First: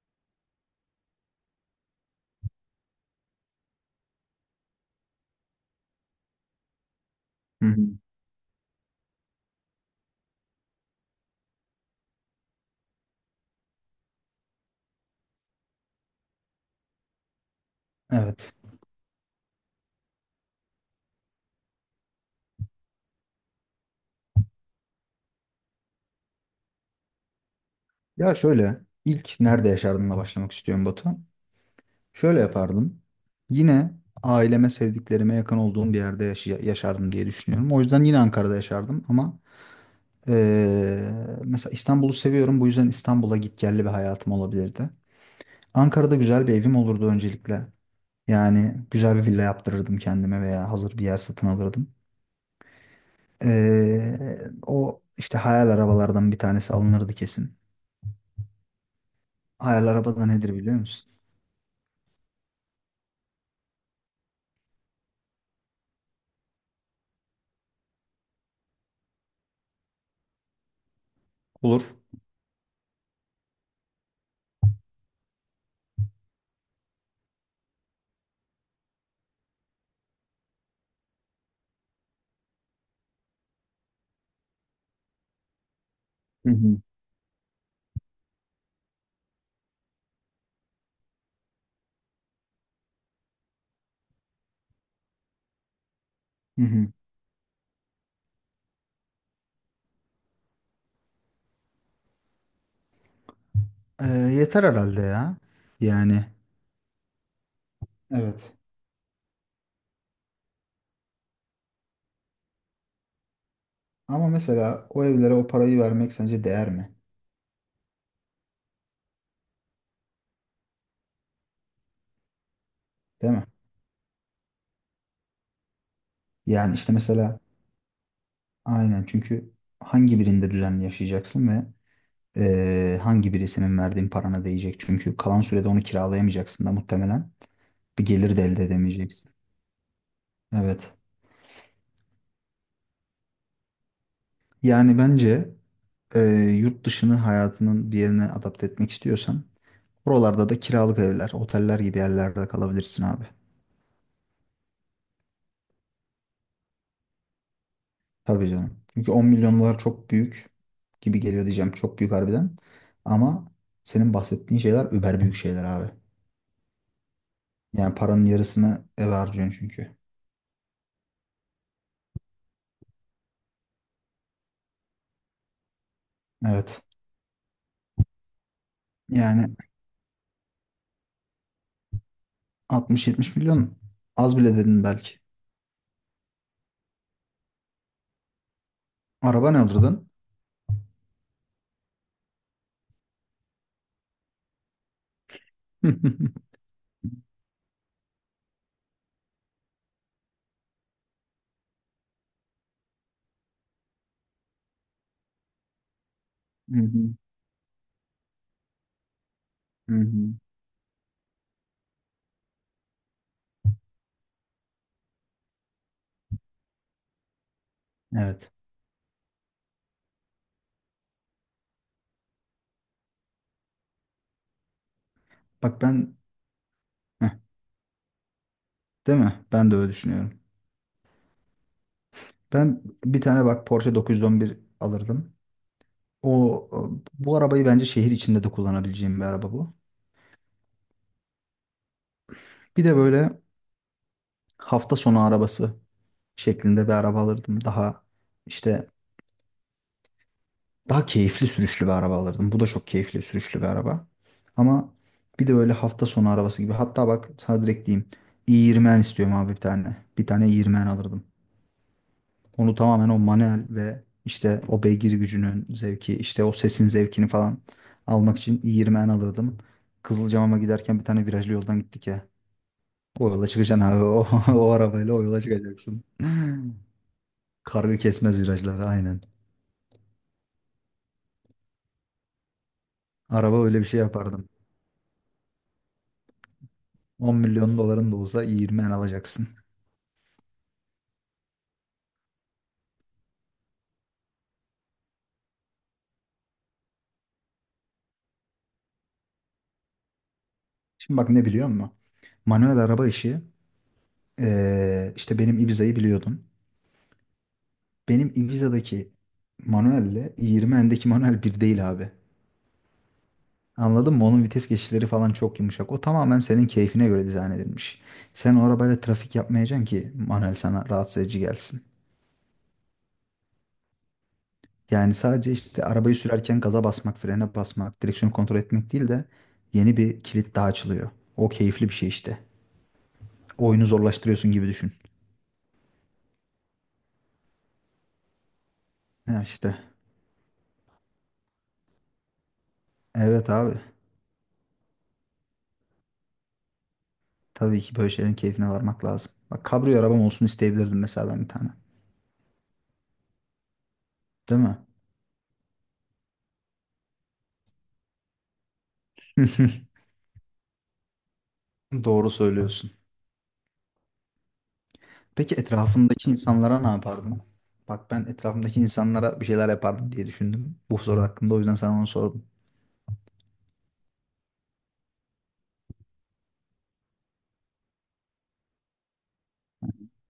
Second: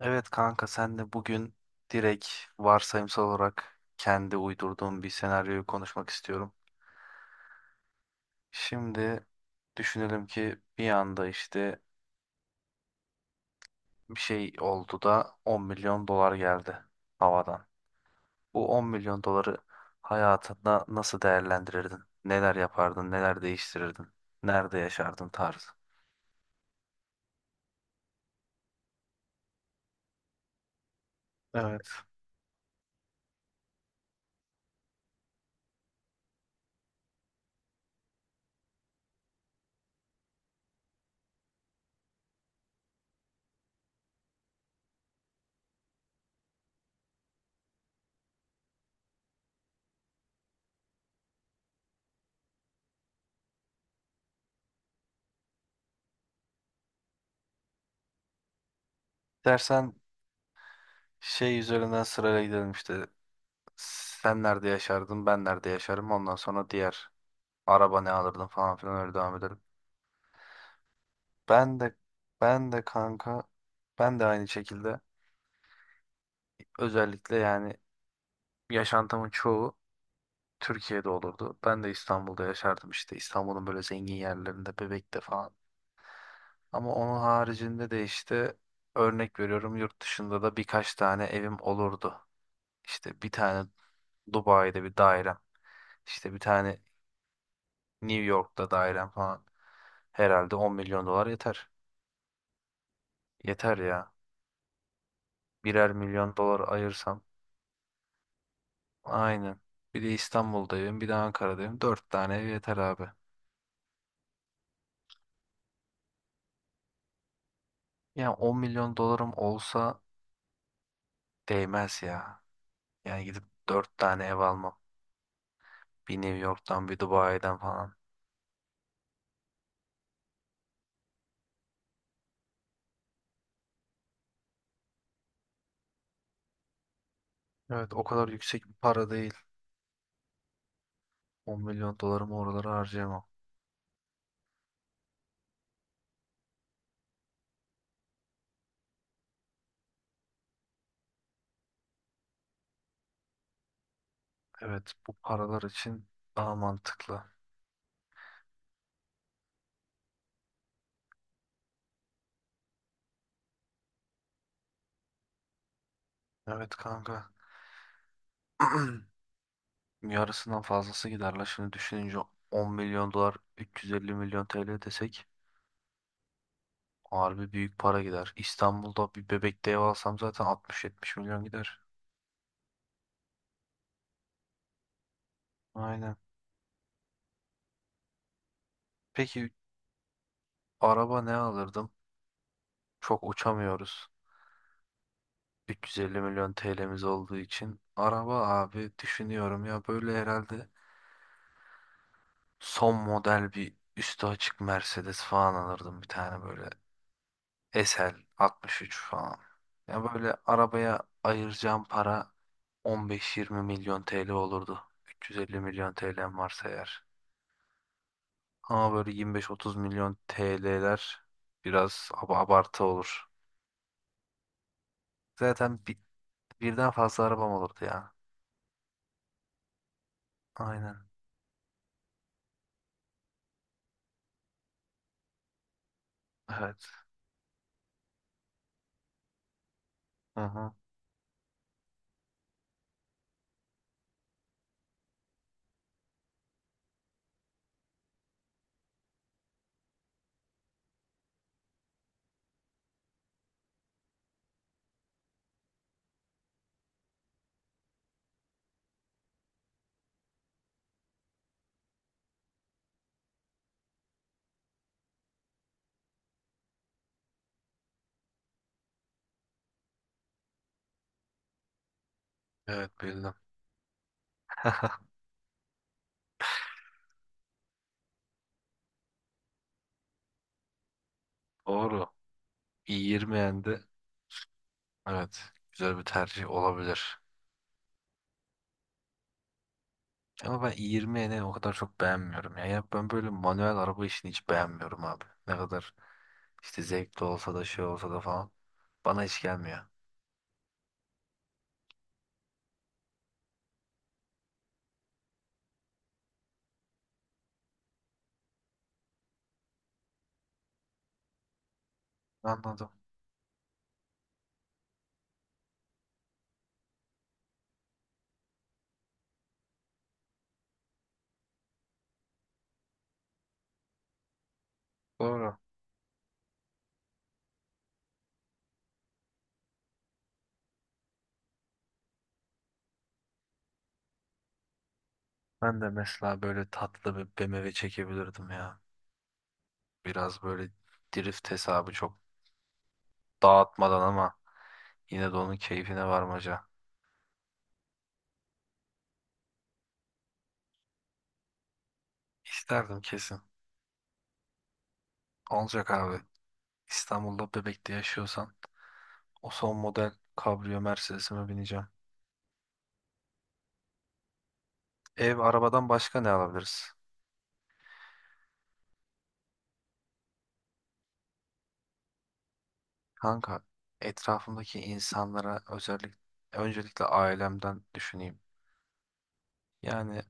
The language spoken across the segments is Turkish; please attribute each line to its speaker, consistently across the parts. Speaker 1: Evet kanka sen de bugün direkt varsayımsal olarak kendi uydurduğum bir senaryoyu konuşmak istiyorum.
Speaker 2: Hı hı.
Speaker 1: Şimdi düşünelim ki bir anda işte bir şey oldu da 10 milyon dolar geldi havadan.
Speaker 2: Evet.
Speaker 1: Bu 10 milyon doları hayatında nasıl değerlendirirdin? Neler yapardın? Neler değiştirirdin? Nerede yaşardın tarzı.
Speaker 2: Ya şöyle ilk nerede yaşardımla başlamak istiyorum Batu.
Speaker 1: Evet.
Speaker 2: Şöyle yapardım. Yine aileme, sevdiklerime yakın olduğum bir yerde yaşardım diye düşünüyorum. O yüzden yine Ankara'da yaşardım ama eee, mesela İstanbul'u seviyorum. Bu yüzden İstanbul'a gitgelli bir hayatım olabilirdi. Ankara'da güzel bir evim olurdu öncelikle. Yani güzel bir villa yaptırırdım kendime veya hazır bir yer satın alırdım. O işte hayal arabalardan bir tanesi alınırdı kesin. Hayal
Speaker 1: Dersen
Speaker 2: araba da nedir biliyor musun?
Speaker 1: şey üzerinden sırayla gidelim işte. Sen nerede yaşardın? Ben nerede yaşarım? Ondan sonra diğer araba ne alırdın falan filan öyle devam edelim. Ben
Speaker 2: Olur.
Speaker 1: de ben de kanka ben de aynı şekilde özellikle yani yaşantımın çoğu Türkiye'de olurdu. Ben de İstanbul'da yaşardım, işte İstanbul'un böyle zengin yerlerinde, Bebek'te falan.
Speaker 2: Hı hı.
Speaker 1: Ama onun haricinde de işte örnek veriyorum yurt dışında da birkaç tane evim olurdu. İşte bir tane Dubai'de bir dairem, işte bir
Speaker 2: Hı
Speaker 1: tane
Speaker 2: hı.
Speaker 1: New York'ta dairem falan. Herhalde 10 milyon dolar yeter. Yeter ya.
Speaker 2: Yeter herhalde ya.
Speaker 1: Birer
Speaker 2: Yani
Speaker 1: milyon dolar ayırsam.
Speaker 2: evet.
Speaker 1: Aynen. Bir de İstanbul'da evim, bir de Ankara'da evim. Dört tane ev yeter abi.
Speaker 2: Ama mesela o evlere o parayı vermek sence değer mi?
Speaker 1: Yani 10 milyon dolarım olsa değmez ya. Yani
Speaker 2: Değil
Speaker 1: gidip
Speaker 2: mi?
Speaker 1: dört tane ev almam. Bir New
Speaker 2: Yani
Speaker 1: York'tan,
Speaker 2: işte
Speaker 1: bir
Speaker 2: mesela
Speaker 1: Dubai'den falan.
Speaker 2: aynen çünkü hangi birinde düzenli yaşayacaksın ve hangi birisinin verdiğin parana değecek? Çünkü kalan sürede onu kiralayamayacaksın da muhtemelen.
Speaker 1: Evet, o
Speaker 2: Bir
Speaker 1: kadar
Speaker 2: gelir de elde
Speaker 1: yüksek bir para
Speaker 2: edemeyeceksin.
Speaker 1: değil.
Speaker 2: Evet.
Speaker 1: 10 milyon dolarımı oralara harcayamam.
Speaker 2: Yani bence eee, yurt dışını hayatının bir yerine adapte etmek istiyorsan oralarda da kiralık evler, oteller gibi yerlerde kalabilirsin abi.
Speaker 1: Evet, bu paralar için daha mantıklı.
Speaker 2: Tabii canım. Çünkü 10 milyon dolar çok büyük gibi geliyor diyeceğim. Çok büyük harbiden. Ama senin bahsettiğin şeyler über büyük şeyler abi.
Speaker 1: Evet kanka.
Speaker 2: Yani paranın yarısını eve harcıyorsun çünkü.
Speaker 1: Yarısından fazlası gider la. Şimdi düşününce 10 milyon dolar 350 milyon TL desek.
Speaker 2: Evet.
Speaker 1: Harbi büyük para gider. İstanbul'da bir
Speaker 2: Yani
Speaker 1: Bebek'te ev alsam zaten 60-70 milyon gider.
Speaker 2: 60-70 milyon az bile dedin belki.
Speaker 1: Aynen. Peki
Speaker 2: Araba ne alırdın?
Speaker 1: araba ne alırdım? Çok uçamıyoruz.
Speaker 2: Hı
Speaker 1: 350 milyon TL'miz olduğu için. Araba abi, düşünüyorum ya, böyle herhalde son model bir üstü açık Mercedes falan alırdım bir tane böyle.
Speaker 2: hı,
Speaker 1: SL 63 falan.
Speaker 2: hı
Speaker 1: Ya
Speaker 2: hı.
Speaker 1: böyle arabaya ayıracağım para 15-20 milyon TL olurdu. 350 milyon TL'm varsa eğer.
Speaker 2: Evet.
Speaker 1: Ama böyle 25-30 milyon TL'ler biraz abartı olur. Zaten
Speaker 2: Bak ben
Speaker 1: birden fazla
Speaker 2: Heh,
Speaker 1: arabam olurdu ya.
Speaker 2: değil mi? Ben de öyle düşünüyorum.
Speaker 1: Aynen.
Speaker 2: Ben bir tane bak Porsche 911 alırdım. O
Speaker 1: Evet.
Speaker 2: bu arabayı bence şehir içinde de kullanabileceğim bir araba bu.
Speaker 1: Hı hı.
Speaker 2: Bir de böyle hafta sonu arabası şeklinde bir araba alırdım. Daha işte daha keyifli sürüşlü bir araba alırdım. Bu da çok keyifli sürüşlü bir araba. Ama bir de böyle hafta sonu arabası gibi. Hatta bak sana direkt diyeyim. i20 istiyorum abi bir tane. Bir tane i20 alırdım. Onu tamamen o manuel ve işte o beygir gücünün zevki, işte o sesin zevkini falan almak için i20 alırdım. Kızılcamam'a giderken bir tane virajlı yoldan gittik ya.
Speaker 1: Evet,
Speaker 2: O
Speaker 1: bildim.
Speaker 2: yola çıkacaksın abi. O arabayla o yola çıkacaksın. Kargı kesmez virajları aynen.
Speaker 1: Doğru.
Speaker 2: Araba
Speaker 1: i20N'de
Speaker 2: öyle bir şey yapardım.
Speaker 1: evet, güzel bir tercih olabilir.
Speaker 2: 10 milyon doların da olsa iyi 20 en alacaksın.
Speaker 1: Ama ben i20N'i o kadar çok beğenmiyorum. Ya, ben böyle manuel araba işini hiç beğenmiyorum abi. Ne kadar işte zevkli olsa da şey olsa da falan. Bana hiç gelmiyor.
Speaker 2: Şimdi bak ne biliyor musun? Manuel araba işi işte benim Ibiza'yı biliyordun. Benim Ibiza'daki manuelle 20 endeki manuel bir değil abi.
Speaker 1: Anladım.
Speaker 2: Anladın mı? Onun vites geçişleri falan çok yumuşak. O tamamen senin keyfine göre dizayn edilmiş. Sen o arabayla trafik yapmayacaksın ki manuel sana rahatsız edici gelsin. Yani sadece
Speaker 1: Doğru.
Speaker 2: işte arabayı sürerken gaza basmak, frene basmak, direksiyonu kontrol etmek değil de yeni bir kilit daha açılıyor. O keyifli bir şey işte. Oyunu zorlaştırıyorsun gibi düşün.
Speaker 1: Ben de mesela böyle tatlı bir BMW çekebilirdim ya.
Speaker 2: Ya işte.
Speaker 1: Biraz böyle drift hesabı çok
Speaker 2: Evet abi.
Speaker 1: dağıtmadan ama yine de onun keyfine varmaca.
Speaker 2: Tabii ki böyle şeylerin keyfine varmak lazım. Bak kabrio arabam olsun isteyebilirdim mesela ben bir tane.
Speaker 1: İsterdim kesin.
Speaker 2: Değil mi?
Speaker 1: Olacak abi. İstanbul'da Bebek'te yaşıyorsan o son model kabriyo Mercedes'ime bineceğim.
Speaker 2: Doğru söylüyorsun.
Speaker 1: Ev
Speaker 2: Peki
Speaker 1: arabadan başka ne
Speaker 2: etrafındaki insanlara
Speaker 1: alabiliriz?
Speaker 2: ne yapardın? Bak ben etrafımdaki insanlara bir şeyler yapardım diye düşündüm. Bu soru hakkında o yüzden sana onu sordum.
Speaker 1: Kanka, etrafımdaki insanlara özellikle öncelikle ailemden düşüneyim. Yani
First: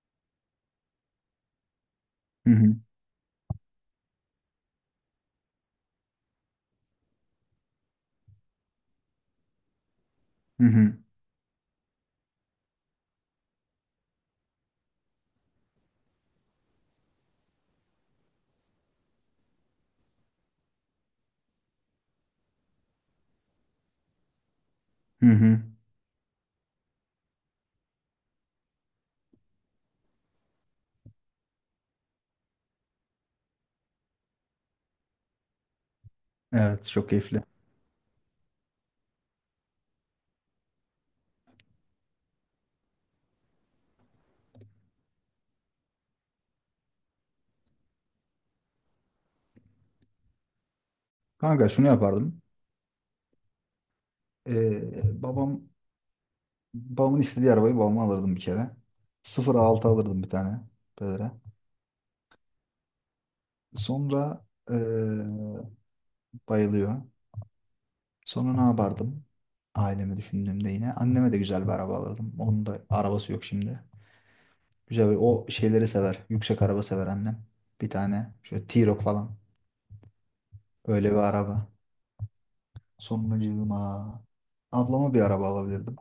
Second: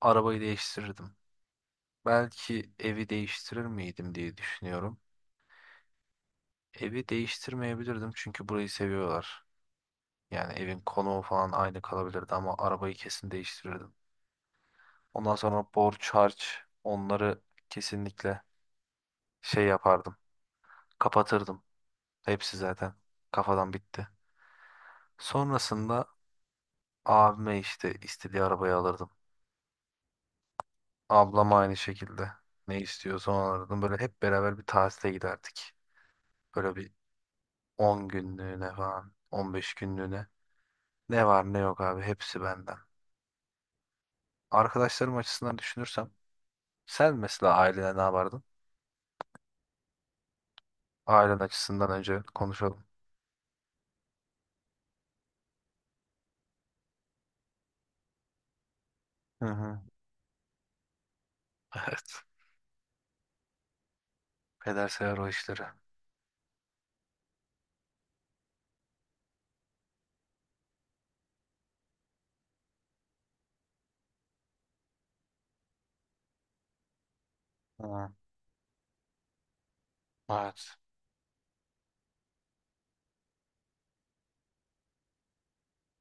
Speaker 1: arabayı değiştirirdim.
Speaker 2: Hı
Speaker 1: Belki
Speaker 2: hı.
Speaker 1: evi değiştirir miydim diye düşünüyorum. Evi değiştirmeyebilirdim çünkü burayı seviyorlar. Yani
Speaker 2: Hı
Speaker 1: evin
Speaker 2: hı.
Speaker 1: konumu falan aynı kalabilirdi ama arabayı kesin değiştirirdim. Ondan sonra borç harç, onları kesinlikle şey yapardım. Kapatırdım. Hepsi zaten kafadan bitti.
Speaker 2: Hı hı.
Speaker 1: Sonrasında abime işte istediği arabayı alırdım. Ablama aynı şekilde ne istiyorsa onu alırdım. Böyle hep beraber bir tatile giderdik. Böyle
Speaker 2: Evet
Speaker 1: bir
Speaker 2: çok keyifli.
Speaker 1: 10 günlüğüne falan, 15 günlüğüne. Ne var ne yok abi hepsi benden. Arkadaşlarım açısından düşünürsem, sen mesela ailene ne yapardın? Ailen
Speaker 2: Kanka şunu
Speaker 1: açısından önce
Speaker 2: yapardım.
Speaker 1: konuşalım.
Speaker 2: Ee, babam babamın istediği arabayı babama alırdım bir kere.
Speaker 1: Hı hı.
Speaker 2: 0.6 alırdım bir tane pedere.
Speaker 1: Evet.
Speaker 2: Sonra
Speaker 1: Peder sever
Speaker 2: ee,
Speaker 1: o işleri.
Speaker 2: bayılıyor. Sonra ne yapardım? Ailemi düşündüğümde yine anneme de güzel bir araba alırdım. Onun da arabası yok şimdi. Güzel bir, o şeyleri sever. Yüksek araba sever annem. Bir
Speaker 1: Hı.
Speaker 2: tane şöyle T-Roc falan.
Speaker 1: Evet.
Speaker 2: Öyle bir araba. Sonracığıma ablama bir araba alabilirdim.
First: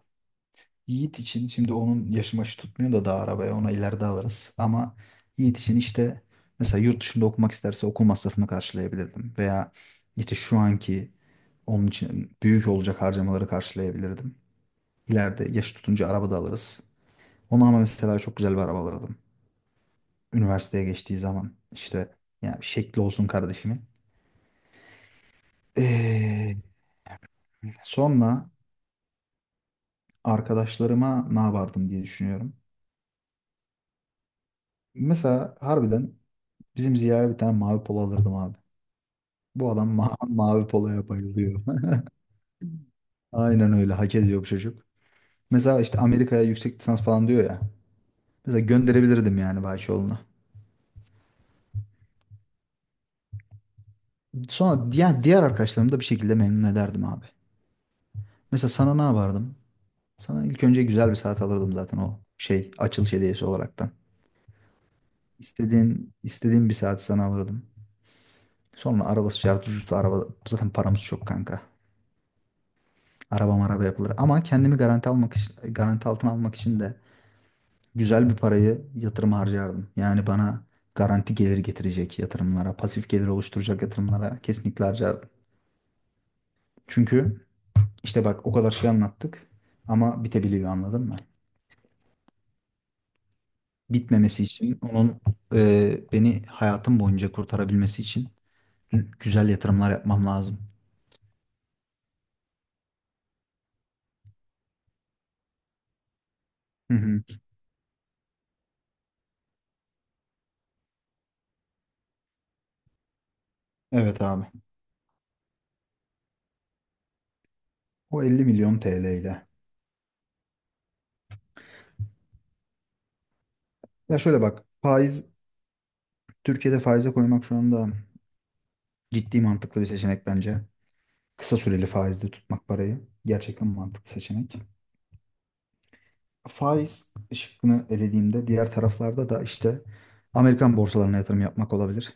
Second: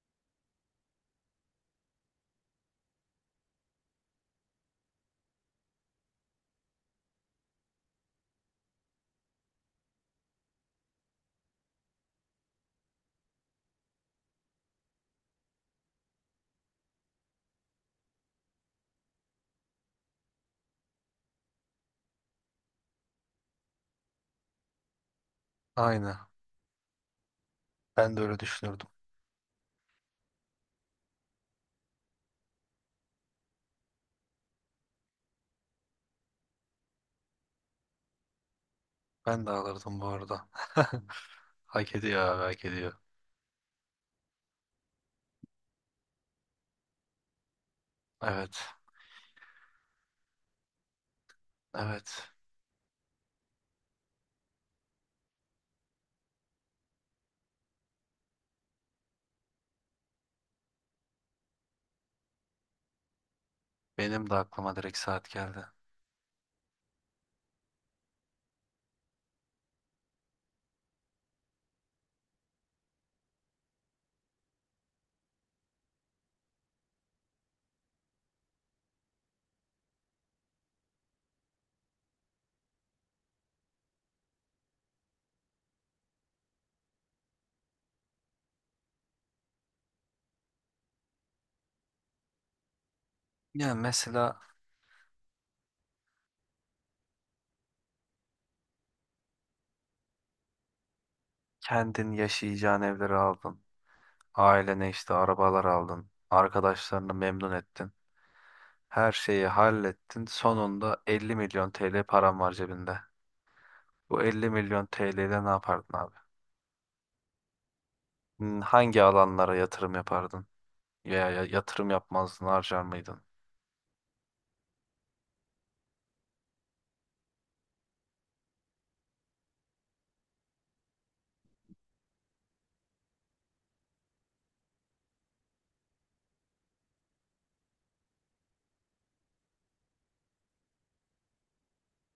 Speaker 2: Yiğit için şimdi onun yaşı maşı tutmuyor da daha arabaya ona ileride alırız. Ama Yiğit için işte mesela yurt dışında okumak isterse okul masrafını karşılayabilirdim. Veya işte şu anki onun için büyük olacak harcamaları karşılayabilirdim. İleride yaş tutunca araba da alırız. Ona ama mesela çok güzel bir araba alırdım. Üniversiteye geçtiği zaman işte yani şekli olsun kardeşimin.
Speaker 1: Aynı.
Speaker 2: Ee,
Speaker 1: Ben de öyle
Speaker 2: Sonra
Speaker 1: düşünürdüm.
Speaker 2: arkadaşlarıma ne yapardım diye düşünüyorum. Mesela harbiden Bizim Ziya'ya bir tane mavi polo alırdım abi.
Speaker 1: Ben de
Speaker 2: Bu adam
Speaker 1: alırdım bu
Speaker 2: ma
Speaker 1: arada.
Speaker 2: mavi poloya bayılıyor.
Speaker 1: Hak ediyor abi, hak ediyor.
Speaker 2: Aynen öyle hak ediyor bu çocuk. Mesela işte Amerika'ya yüksek lisans falan diyor ya. Mesela
Speaker 1: Evet.
Speaker 2: gönderebilirdim yani Bahçoğlu'na.
Speaker 1: Evet.
Speaker 2: Sonra diğer arkadaşlarımı da bir şekilde memnun ederdim abi. Mesela sana ne yapardım? Sana ilk önce güzel bir saat alırdım zaten o şey açılış hediyesi olaraktan.
Speaker 1: Benim de aklıma direkt saat geldi.
Speaker 2: İstediğin bir saat sana alırdım. Sonra arabası şartı ucuzdu araba. Zaten paramız çok kanka. Araba maraba yapılır. Ama kendimi garanti almak için, garanti altına almak için de güzel bir parayı yatırım harcardım. Yani bana garanti gelir getirecek yatırımlara, pasif gelir oluşturacak yatırımlara kesinlikle harcardım. Çünkü işte bak o kadar şey anlattık ama bitebiliyor anladın mı?
Speaker 1: Ya mesela
Speaker 2: Bitmemesi için onun beni hayatım boyunca kurtarabilmesi için güzel yatırımlar yapmam lazım.
Speaker 1: kendin yaşayacağın evleri aldın. Ailene işte arabalar aldın.
Speaker 2: Hı
Speaker 1: Arkadaşlarını
Speaker 2: hı.
Speaker 1: memnun ettin. Her şeyi hallettin. Sonunda 50 milyon TL param var cebinde. Bu
Speaker 2: Evet abi.
Speaker 1: 50 milyon TL ile ne yapardın abi?
Speaker 2: O 50 milyon
Speaker 1: Hangi
Speaker 2: TL ile.
Speaker 1: alanlara yatırım yapardın? Veya yatırım yapmazdın, harcar mıydın?
Speaker 2: Ya şöyle bak faiz Türkiye'de faize koymak şu anda ciddi mantıklı bir seçenek bence. Kısa süreli faizde tutmak parayı gerçekten mantıklı seçenek. Faiz şıkkını elediğimde diğer taraflarda da işte Amerikan borsalarına yatırım yapmak olabilir.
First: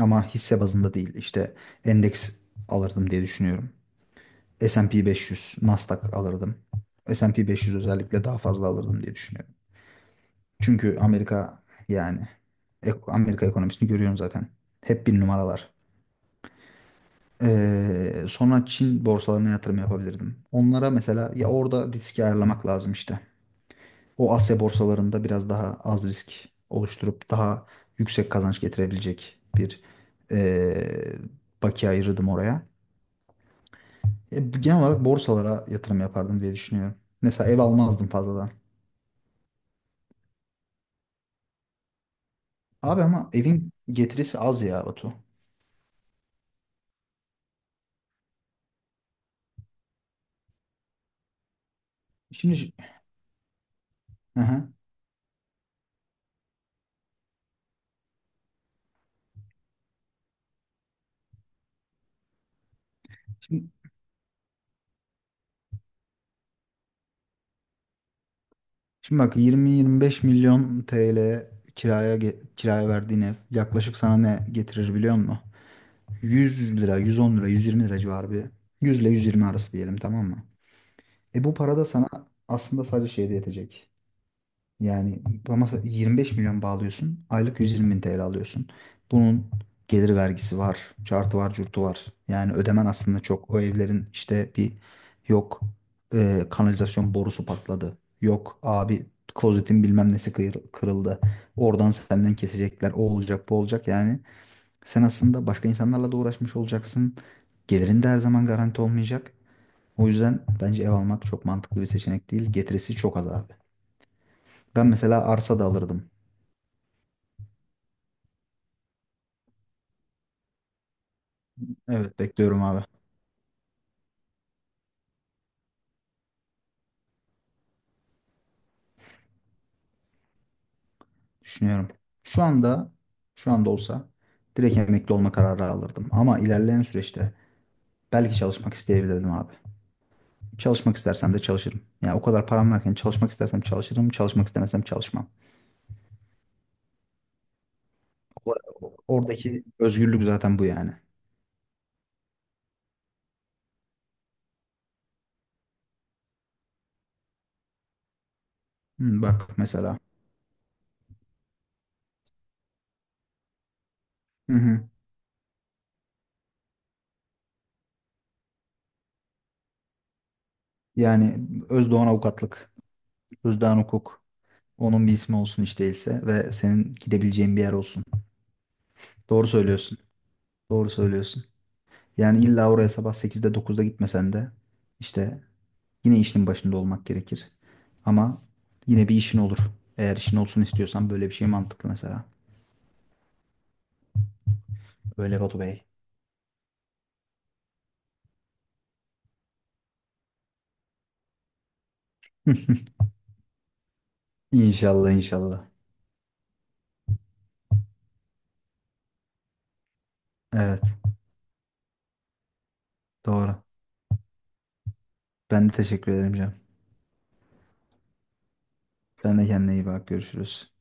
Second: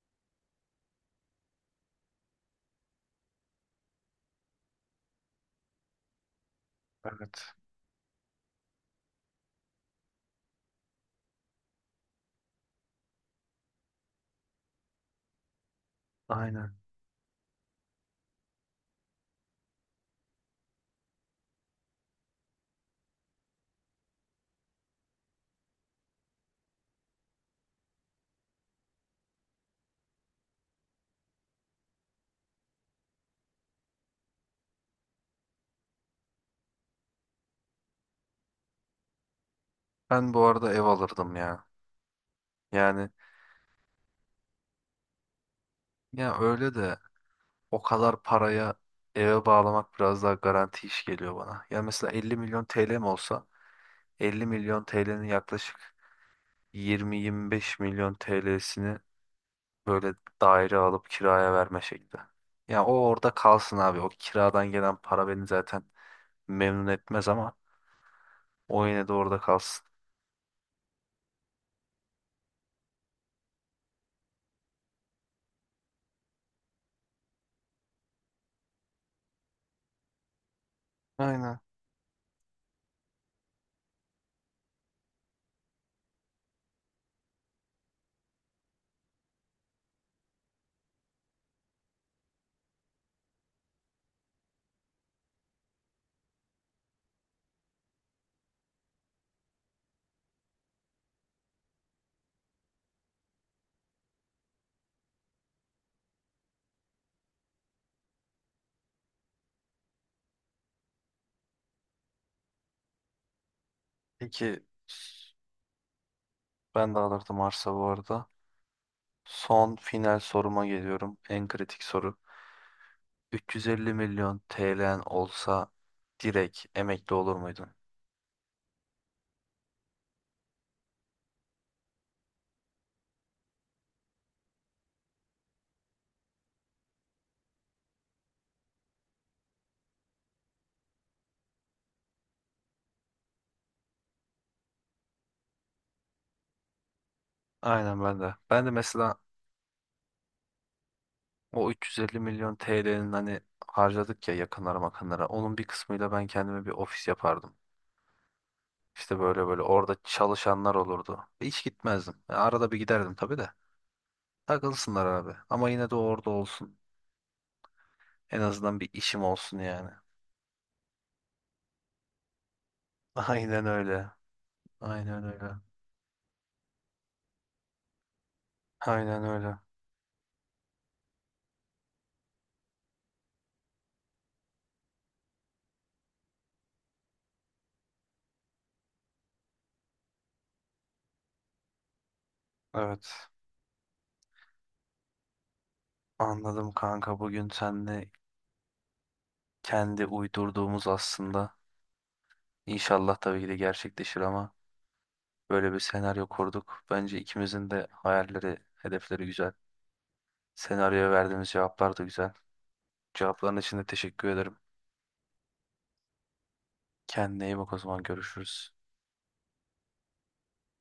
Speaker 2: Ama hisse bazında değil. İşte endeks alırdım diye düşünüyorum. S&P 500, Nasdaq alırdım. S&P
Speaker 1: Evet.
Speaker 2: 500 özellikle daha fazla alırdım diye düşünüyorum. Çünkü Amerika yani Amerika ekonomisini görüyorum zaten. Hep bir numaralar.
Speaker 1: Aynen.
Speaker 2: Sonra Çin borsalarına yatırım yapabilirdim. Onlara mesela ya orada riski ayarlamak lazım işte. O Asya borsalarında biraz daha az risk oluşturup daha yüksek kazanç getirebilecek bir ee, bakiye ayırırdım oraya. Genel olarak borsalara yatırım yapardım diye düşünüyorum. Mesela ev almazdım fazladan.
Speaker 1: Ben bu arada ev alırdım ya.
Speaker 2: Abi
Speaker 1: Yani
Speaker 2: ama evin getirisi az ya Batu.
Speaker 1: ya öyle de, o kadar paraya eve bağlamak biraz daha garanti iş geliyor bana. Ya mesela 50 milyon
Speaker 2: Şimdi,
Speaker 1: TL'm olsa,
Speaker 2: hı
Speaker 1: 50
Speaker 2: hı.
Speaker 1: milyon TL'nin yaklaşık 20-25 milyon TL'sini böyle daire alıp kiraya verme şekli. Ya o orada
Speaker 2: Şimdi
Speaker 1: kalsın abi. O kiradan gelen para beni zaten memnun etmez ama o yine de
Speaker 2: Şimdi bak
Speaker 1: orada kalsın.
Speaker 2: 20-25 milyon TL kiraya kiraya verdiğin ev yaklaşık sana ne getirir biliyor musun? 100 lira, 110 lira, 120 lira civarı bir. 100 ile 120 arası diyelim tamam mı? E bu
Speaker 1: Aynen.
Speaker 2: para da sana aslında sadece şeyde yetecek. Yani ama 25 milyon bağlıyorsun. Aylık 120 bin TL alıyorsun. Bunun gelir vergisi var. Cartı var, curtu var. Yani ödemen aslında çok. O evlerin işte bir yok kanalizasyon borusu patladı. Yok abi klozetin bilmem nesi kırıldı. Oradan senden kesecekler. O olacak, bu olacak. Yani sen aslında başka insanlarla da uğraşmış olacaksın. Gelirin de her zaman garanti olmayacak. O yüzden bence ev almak çok mantıklı bir seçenek değil. Getirisi çok az abi.
Speaker 1: Peki
Speaker 2: Ben mesela arsa da alırdım.
Speaker 1: ben de alırdım arsa bu arada. Son final soruma geliyorum. En kritik soru.
Speaker 2: Evet bekliyorum abi.
Speaker 1: 350 milyon TL'n olsa direkt emekli olur muydun?
Speaker 2: Düşünüyorum. Şu anda şu anda olsa direkt emekli olma kararı alırdım. Ama ilerleyen süreçte belki çalışmak isteyebilirdim abi. Çalışmak istersem de çalışırım. Yani o kadar param varken çalışmak istersem çalışırım, çalışmak istemesem çalışmam.
Speaker 1: Aynen ben de. Ben de mesela
Speaker 2: Oradaki özgürlük zaten bu yani.
Speaker 1: o 350 milyon TL'nin, hani, harcadık ya yakınlara makınlara. Onun bir kısmıyla ben kendime bir ofis yapardım. İşte
Speaker 2: Hı,
Speaker 1: böyle
Speaker 2: bak
Speaker 1: böyle orada
Speaker 2: mesela.
Speaker 1: çalışanlar olurdu. Hiç gitmezdim. Yani arada bir giderdim tabii de.
Speaker 2: Hı hı.
Speaker 1: Takılsınlar abi. Ama yine de orada olsun. En azından bir işim olsun yani.
Speaker 2: Yani Özdoğan Avukatlık,
Speaker 1: Aynen
Speaker 2: Özdoğan
Speaker 1: öyle.
Speaker 2: Hukuk. Onun bir
Speaker 1: Aynen
Speaker 2: ismi
Speaker 1: öyle.
Speaker 2: olsun hiç değilse ve senin gidebileceğin bir yer olsun.
Speaker 1: Aynen
Speaker 2: Doğru
Speaker 1: öyle.
Speaker 2: söylüyorsun. Doğru söylüyorsun. Yani illa oraya sabah sekizde dokuzda gitmesen de işte yine işinin başında olmak gerekir. Ama yine bir işin olur. Eğer işin olsun istiyorsan böyle bir şey mantıklı mesela.
Speaker 1: Evet.
Speaker 2: Öyle Batu Bey.
Speaker 1: Anladım kanka. Bugün seninle kendi uydurduğumuz aslında. İnşallah tabii ki de gerçekleşir ama
Speaker 2: İnşallah inşallah.
Speaker 1: böyle bir senaryo kurduk. Bence ikimizin de hayalleri, hedefleri güzel.
Speaker 2: Evet
Speaker 1: Senaryoya verdiğimiz cevaplar da güzel. Cevapların
Speaker 2: doğru.
Speaker 1: için de teşekkür ederim.
Speaker 2: Ben de teşekkür ederim canım.
Speaker 1: Kendine iyi bak o zaman, görüşürüz.
Speaker 2: Sen de kendine iyi bak görüşürüz.